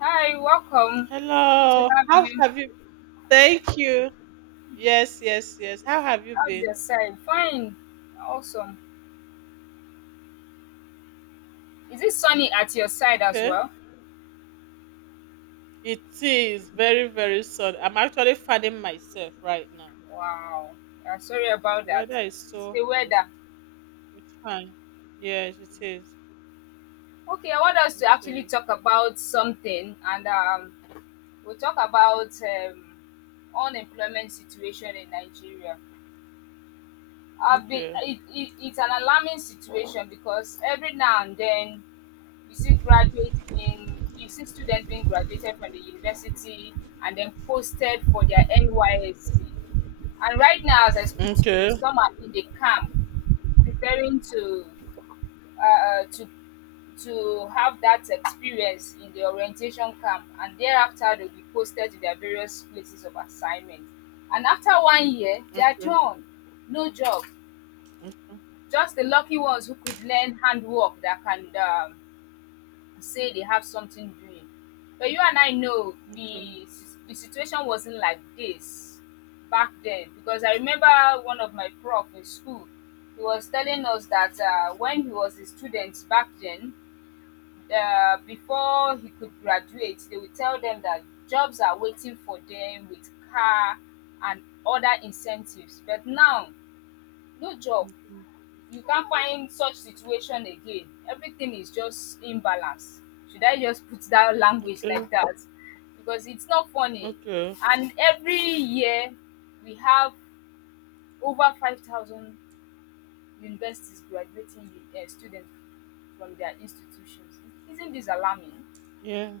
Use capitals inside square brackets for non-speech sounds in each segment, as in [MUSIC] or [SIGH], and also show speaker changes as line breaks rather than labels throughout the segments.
Hi, welcome. Good to
Hello.
have
How
you.
have you? Thank you. Yes, yes, yes. How have you
How's your
been?
side? Fine. Awesome. Is it sunny at your side as
Okay.
well?
It is very, very sun. I'm actually fanning myself right now.
Wow. Yeah, sorry about
The
that.
weather is
It's
so
the
hot.
weather.
It's fine. Yes, it is.
Okay, I want us
It
to actually
is.
talk about something, and we'll talk about unemployment situation in Nigeria. I've been,
Okay.
it, it's an alarming situation because every now and then you see graduates being you see students being graduated from the university and then posted for their NYSC. And right now, as I speak to you,
Okay.
some are in the camp preparing to uh, uh, to to have that experience in the orientation camp, and thereafter they'll be posted to their various places of assignment. And after one year, they are
Okay.
done, no job. Just the lucky ones who could learn handwork that can say they have something doing. But you and I know
Okay.
the situation wasn't like this back then because I remember one of my prof in school. He was telling us that when he was a student back then, before he could graduate, they would tell them that jobs are waiting for them with car and other incentives. But now, no job,
Okay.
you can't find such situation again. Everything is just imbalance. Should I just put that language
Okay.
like that? Because it's not funny.
Okay.
And every year, we have over 5,000 universities graduating students from their institutions. Isn't this alarming?
Yeah.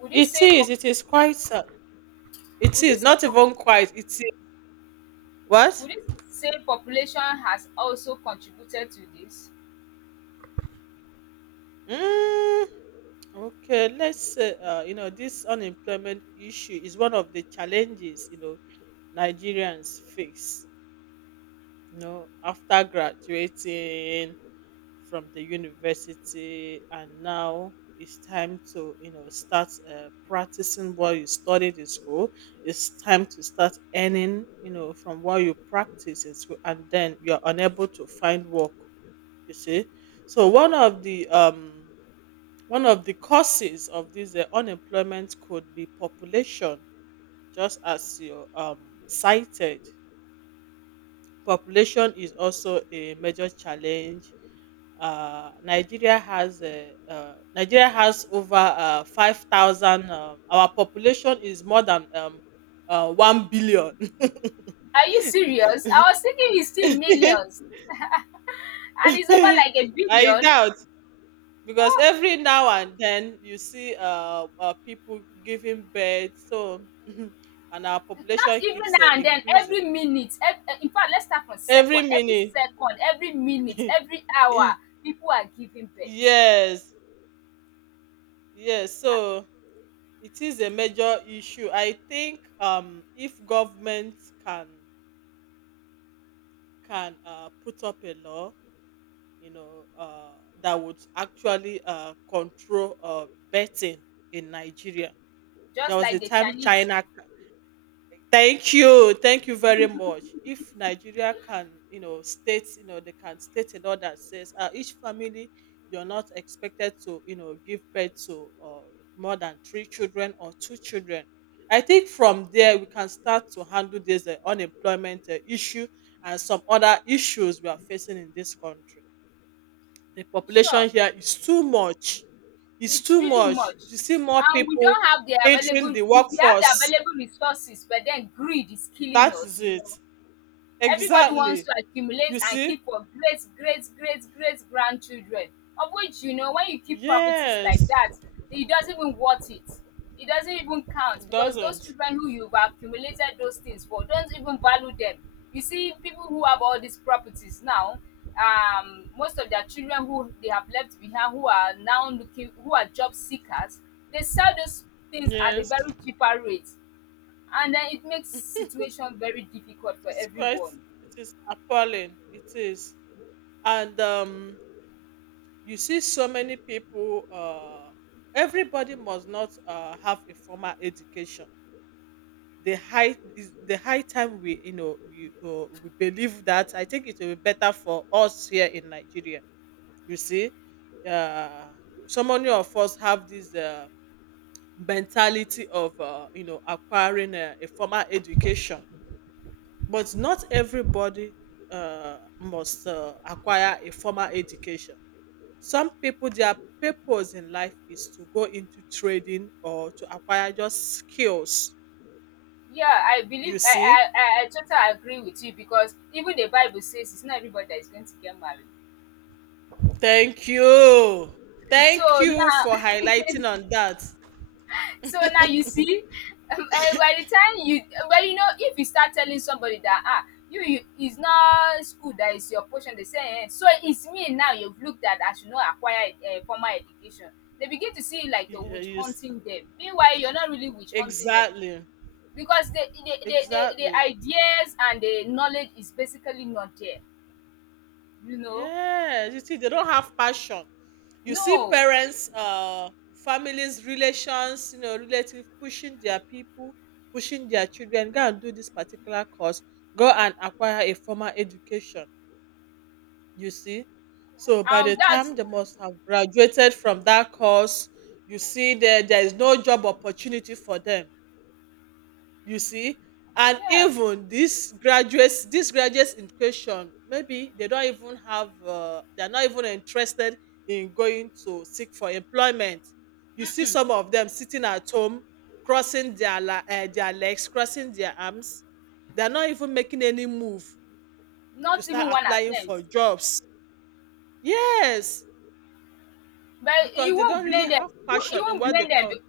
Would you
It
say,
is.
pop-
It is quite. It
would you
is
say,
not
pop-
even quite. It is. What?
would you say population has also contributed to this?
Mm. Okay, let's say, this unemployment issue is one of the challenges, Nigerians face, after graduating from the university. And now it's time to, start practicing what you studied in school. It's time to start earning, from what you practice in school. And then you're unable to find work, you see. So one of the causes of this unemployment could be population, just as you cited. Population is also a major challenge. Nigeria has over 5,000. Our population is more than 1 billion. [LAUGHS]
Are you serious? I was thinking it's still millions. [LAUGHS] And it's over like a
[LAUGHS] I
billion.
doubt, because
Oh,
every now and then you see people giving birth, so [LAUGHS] and our
not
population
even
keeps
now and then,
increasing
every minute. In fact, let's start from
every
second. Every
minute.
second, every minute, every hour,
[LAUGHS]
people are giving birth.
Yes, yes. So it is a major issue. I think, if government can can put up a law, you know uh that would actually control betting in Nigeria. There
Just
was a
like the
time,
Chinese.
China. Thank you. Thank you very much. If Nigeria can, you know, state, you know, they can state a law that says, each family, you're not expected to, give birth to more than three children or two children. I think from there we can start to handle this unemployment issue and some other issues we are facing in this country. The population
Sure,
here is too much. It's
it's
too
really
much.
much.
You see more
And we
people
don't have the
entering the
available, we have the
workforce.
available resources, but then greed is killing
That is
us.
it.
Everybody wants
Exactly.
to accumulate
You
and
see?
keep for great, great, great, great grandchildren. Of which, you know, when you keep properties like
Yes.
that, it doesn't even worth it. It doesn't even count because those
Doesn't.
children who you've accumulated those things for don't even value them. You see, people who have all these properties now, most of their children who they have left behind, who are now looking, who are job seekers, they sell those things at a
Yes.
very cheaper rate. And then it makes situation very difficult for
It's quite
everyone.
it is appalling. It is. And, you see, so many people, everybody must not have a formal education. The high is the high time we we believe that, I think, it will be better for us here in Nigeria. You see? Uh so many of us have this mentality of, acquiring a formal education, but not everybody must acquire a formal education. Some people, their purpose in life is to go into trading or to acquire just skills.
Yeah, I believe
You
I
see.
I I I totally agree with you because even the Bible says it's not everybody that is going to get married.
Thank you, thank
So
you for
now,
highlighting on that.
[LAUGHS] so now you see, by the time you, well, you know, if you start telling somebody that ah, you it's not school that is your portion, they say, eh, so it's me now. You've looked at I should not acquire formal education. They begin to see like you're
Y- uh,
witch
you s-
hunting them. Meanwhile, you're not really witch hunting them
exactly
because the
exactly.
ideas and the knowledge is basically not there, you know.
Yes, you see, they don't have passion. You see
No.
parents, families, relations, relative, pushing their people, pushing their children, go and do this particular course, go and acquire a formal education, you see. So by the
And that's
time they must have graduated from that course, you see that there is no job opportunity for them, you see. And
yeah.
even these graduates, these graduates in question, maybe they're not even interested in going to seek for employment. You see,
Mm-mm,
some of them sitting at home, crossing their legs, crossing their arms. They're not even making any move to
not
start
even one
applying
attempt.
for jobs, yes,
But
because
you
they don't
won't
really
blame them.
have
You
passion in
won't
what they
blame them,
call.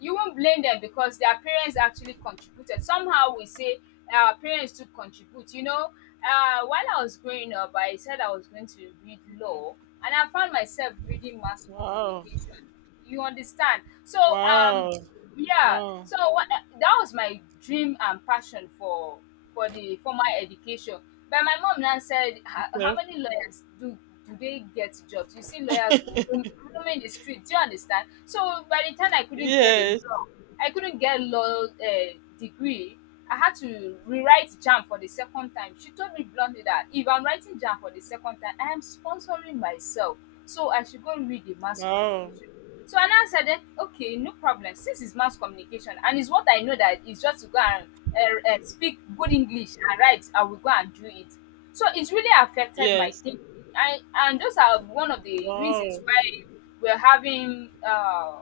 you won't blame them because their parents actually contributed somehow, we say our parents too contribute, you know. While I was growing up I said I was going to read
Yeah.
law, and I found myself reading mass
Wow,
communication. You understand? So
wow,
yeah,
wow.
so what, that was my dream and passion for the formal education. But my mom now said, how
Okay.
many lawyers do, do they get jobs? You see lawyers roaming the street. Do you understand? So by the time I couldn't get a
Yes.
law, I couldn't get law degree, I had to rewrite jam for the second time. She told me bluntly that if I'm writing jam for the second time I am sponsoring myself, so I should go read the mass
Wow.
communication. So I now said, eh, okay, no problem. Since it's mass communication and it's what I know that it's just to go and speak good English and write, I will go and do it. So it's really affected my
Yes.
thinking. I, and those are one of the reasons
Wow.
why we're having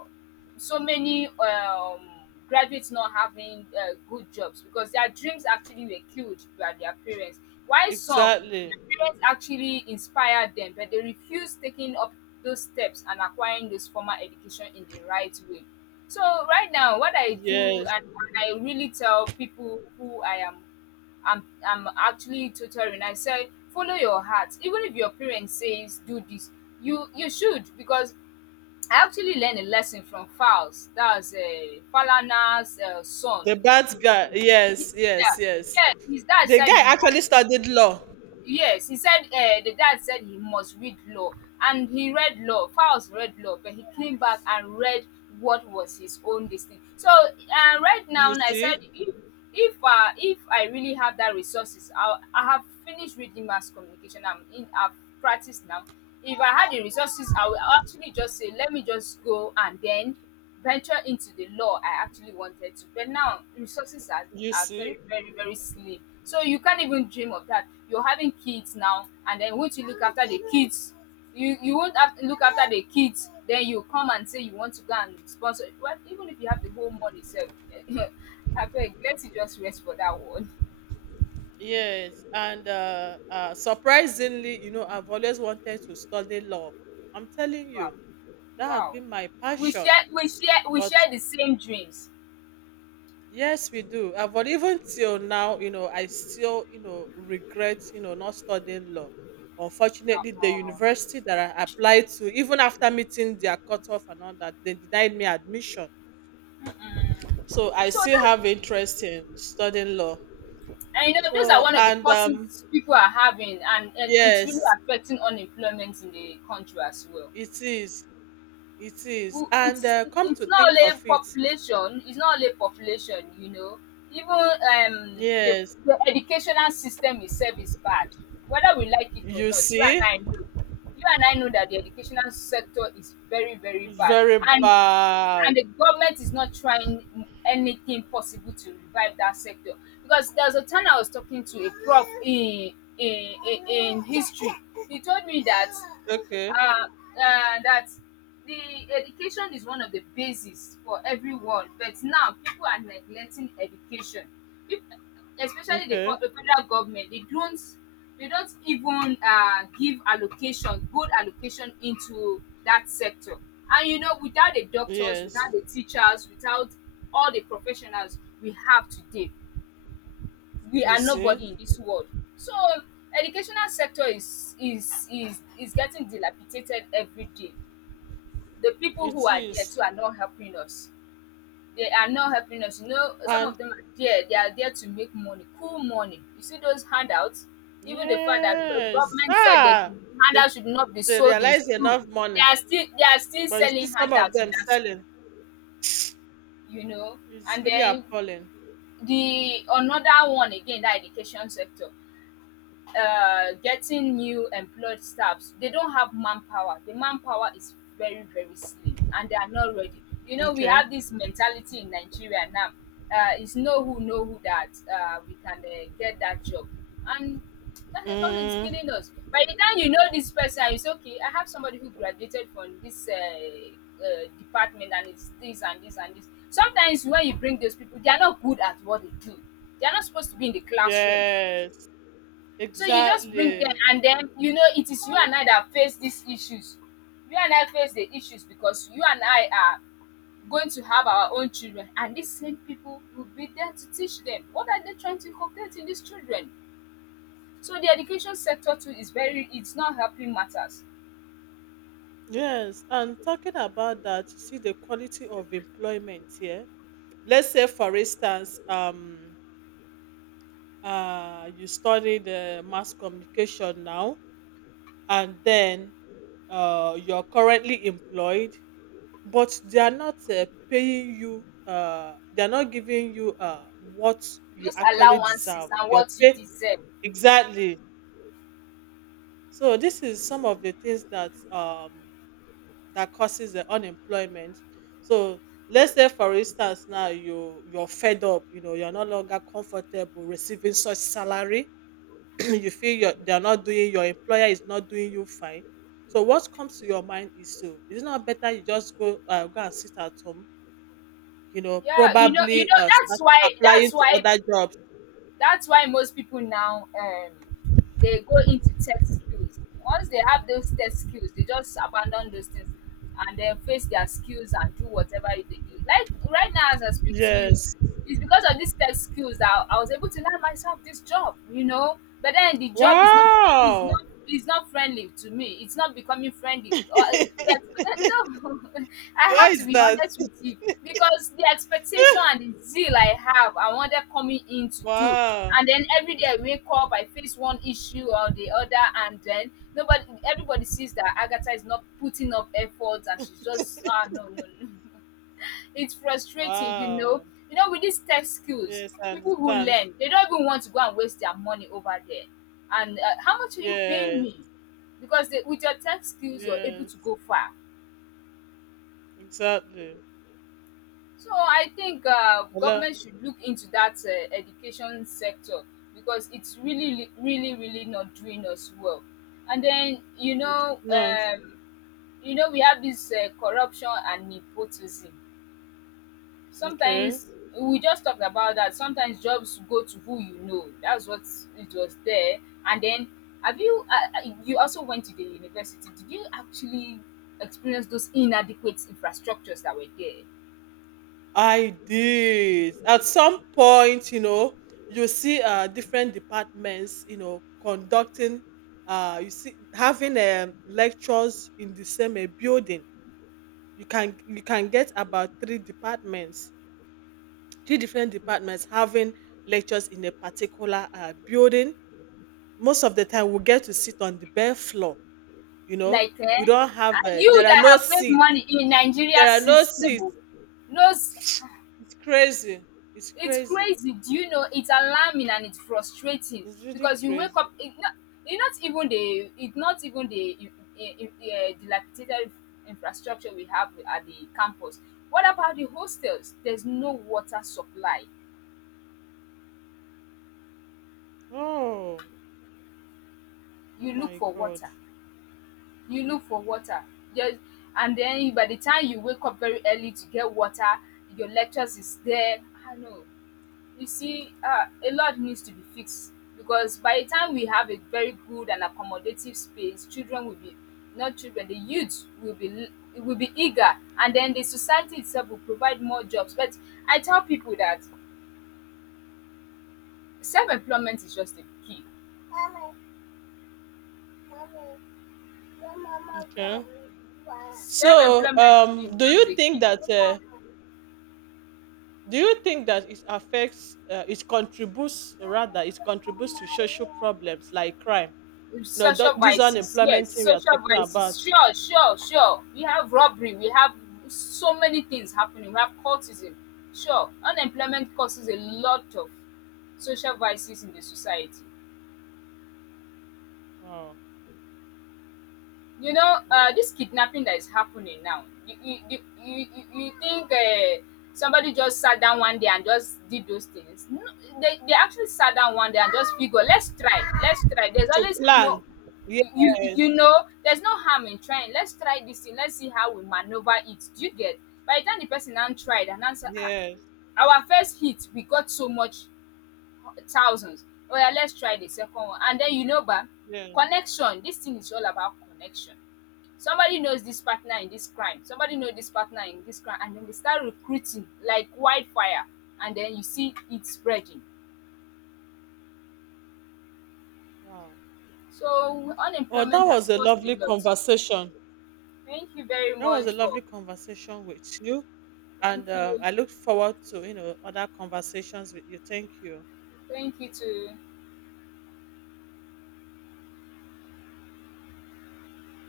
so many graduates not having good jobs because their dreams actually were killed by their parents. While some,
Exactly.
their parents actually inspired them, but they refused taking up those steps and acquiring this formal education in the right way. So right now, what I do
Yes.
and what I really tell people who I am, I'm actually tutoring. I say follow your heart. Even if your parents says do this, you should, because I actually learned a lesson from Falz. That's Falana's
The
son.
bad guy.
Ye-
Yes,
Yeah,
yes, yes.
yeah. His dad
The
said
guy
he
actually
had,
studied law.
yes. He said the dad said he must read law, and he read law. Falz read law, but he came back and read what was his own destiny. So right
You
now, I
see?
said, if if I really have that resources, I have finished reading mass communication. I'm in. I've practiced now. If I had the resources, I will actually just say, let me just go and then venture into the law I actually wanted to. But now resources
You
are
see?
very, very, very slim. So you can't even dream of that. You're having kids now, and then once you look after the kids, you won't have to look after the kids. Then you come and say you want to go and sponsor. Well, even if you have the whole money, self, [LAUGHS] I beg, let you just rest for that one.
Yes. And, surprisingly, I've always wanted to study law. I'm telling
Wow,
you, that has
wow.
been my
We
passion.
share, we share, we
But.
share the same dreams.
Yes, we do. But even till now, I still, regret, not studying law. Unfortunately, the
Uh-uh.
university that I applied to, even after meeting their cutoff and all that, they denied me admission. So I
So
still
that's,
have interest in studying law.
and you know, those are
So,
one of the
and
causes people are having, and it's really
yes,
affecting unemployment in the country as well.
it is. It is. And,
It's,
come to
not
think of
only
it,
population, it's not only population, you know, even
yes,
the educational system itself is bad, whether we like it or
you
not, you
see,
and I know, you and I know that the educational sector is very, very
it's
bad.
very
And
bad.
the government is not trying anything possible to revive that sector, because there was a time I was talking to a prof in in history. He told me that
Okay.
that the education is one of the basis for everyone, but now people are neglecting education, people, especially
Okay.
the federal government, they don't, they don't even give allocation, good allocation into that sector. And you know, without the doctors,
Yes,
without the teachers, without all the professionals we have today, we
you
are
see.
nobody in this world. So educational sector is getting dilapidated every day. The people who
It
are there
is.
too are not helping us, they are not helping us, you know, some of
And
them are there, they are there to make money, cool money, you see those handouts, even the fact that the
yes,
government said that
ah,
should
they
handouts should not be
they
sold in
realize
school,
enough
they
money,
are still, they are still
but you see
selling
some of
handouts in
them
that school,
selling.
you know.
It's
And
really
then
appalling.
the another one again, that education sector, getting new employed staffs, they don't have manpower, the manpower is very, very slim and they are not ready. You know, we
Okay.
have this mentality in Nigeria now, it's know who that we can get that job. And that is what is
Mm,
killing us. By the time you know this person, it's okay, I have somebody who graduated from this department and it's this and this and this. Sometimes when you bring those people they are not good at what they do, they are not supposed to be in the classroom.
yes,
So you just bring them,
exactly.
and then you know it is you and I that face these issues. You and I face the issues because you and I are going to have our own children, and these same people will be there to teach them. What are they trying to inculcate in these children? So the education sector too is very, it's not helping matters.
Yes, and talking about that, you see the quality of employment here. Let's say, for instance, you study the mass communication now, and then, you're currently employed, but they are not, paying you, they are not giving you what you
Those
actually
allowances
deserve,
and
your
what you
pay.
deserve.
Exactly. So this is some of the things that causes the unemployment. So let's say, for instance, now you're fed up, you're no longer comfortable receiving such salary. [CLEARS THROAT] You feel you're, they're not doing, your employer is not doing you fine. So what comes to your mind is it not better you just go, go and sit at home. You know,
Yeah, you
probably,
know that's
start
why
applying
that's
to
why
other jobs.
that's why most people now, they go into tech skills. Once they have those tech skills they just abandon those things and then face their skills and do whatever they do. Like right now as I speak to you,
Yes.
it's because of these tech skills that I was able to land myself this job, you know. But then the job is not is
Wow!
not is not friendly to me. It's not becoming friendly, yes,
[LAUGHS]
[LAUGHS] no, I
Why
have to
is
be
that?
honest with you, because the expectation and the zeal I have, I wanted coming in to do.
Wow.
And then every day I wake up, I face one issue or the other, and then nobody, everybody sees that Agatha is not putting up effort, and she's just,
[LAUGHS]
ah, no. [LAUGHS] It's frustrating, you know.
Wow.
You know, with these tech skills,
Yes, I
people who
understand.
learn, they don't even want to go and waste their money over there. And how much are you paying me?
Yes.
Because they, with your tech skills, you're able to
Yes.
go far.
Exactly.
So I think
Hello.
government should look into that education sector because it's really, really, really not doing us well. And then
It is not.
you know, we have this corruption and nepotism.
Okay.
Sometimes we just talked about that. Sometimes jobs go to who you know. That's what it was there. And then, have you? You also went to the university. Did you actually experience those inadequate infrastructures that were there?
I did. At some point, you see different departments, conducting, you see, having lectures in the same building. You can get about three departments, three different departments having lectures in a particular building. Most of the time we get to sit on the bare floor, you know
Like,
we
eh,
don't have
ah, you
there are
that
no
have made
seats,
money in Nigeria
there are no
system oh,
seats.
knows
[SNIFFS] It's crazy. It's
it's
crazy.
crazy. Do you know it's alarming and it's frustrating
It's really
because you wake
crazy.
up. It not even the, it's not even the dilapidated infrastructure we have at the campus. What about the hostels? There's no water supply.
Oh. Oh
You look
my
for
god.
water. You look for water. There's, and then by the time you wake up very early to get water, your lectures is there. I know. You see, a lot needs to be fixed because by the time we have a very good and accommodative space, children will be, not children, the youth will be, will be eager, and then the society itself will provide more jobs. But I tell people that self-employment is just the key.
Okay. so
Self-employment
um
is
do you
just the
think
key.
that, it it contributes, or rather, it contributes to social problems like crime? No, th-
Social
this
vices, yes,
unemployment thing we are
social
talking
vices.
about.
Sure, sure, sure. We have robbery, we have so many things happening, we have cultism. Sure, unemployment causes a lot of social vices in the society.
Wow,
You know,
wow.
this kidnapping that is happening now, you think, somebody just sat down one day and just did those things? No, they actually sat down one day and just figure, let's try, let's try, there's
To
always, no,
plan. Yes,
you know there's no harm in trying, let's try this thing, let's see how we maneuver it. Do you get? By the time the person now tried and answered, ah,
yes,
our first hit we got so much, thousands. Oh yeah, let's try the second one, and then you know, ba,
yes.
connection. This thing is all about connection. Somebody knows this partner in this crime, somebody knows this partner in this crime, and then they start recruiting like wildfire, and then you see it spreading.
Wow.
So
Oh, that
unemployment
was
has
a
caused a
lovely
lot.
conversation.
Thank you very
That was a
much for,
lovely conversation with you.
thank
And,
you,
I look forward to, other conversations with you. Thank you.
thank you to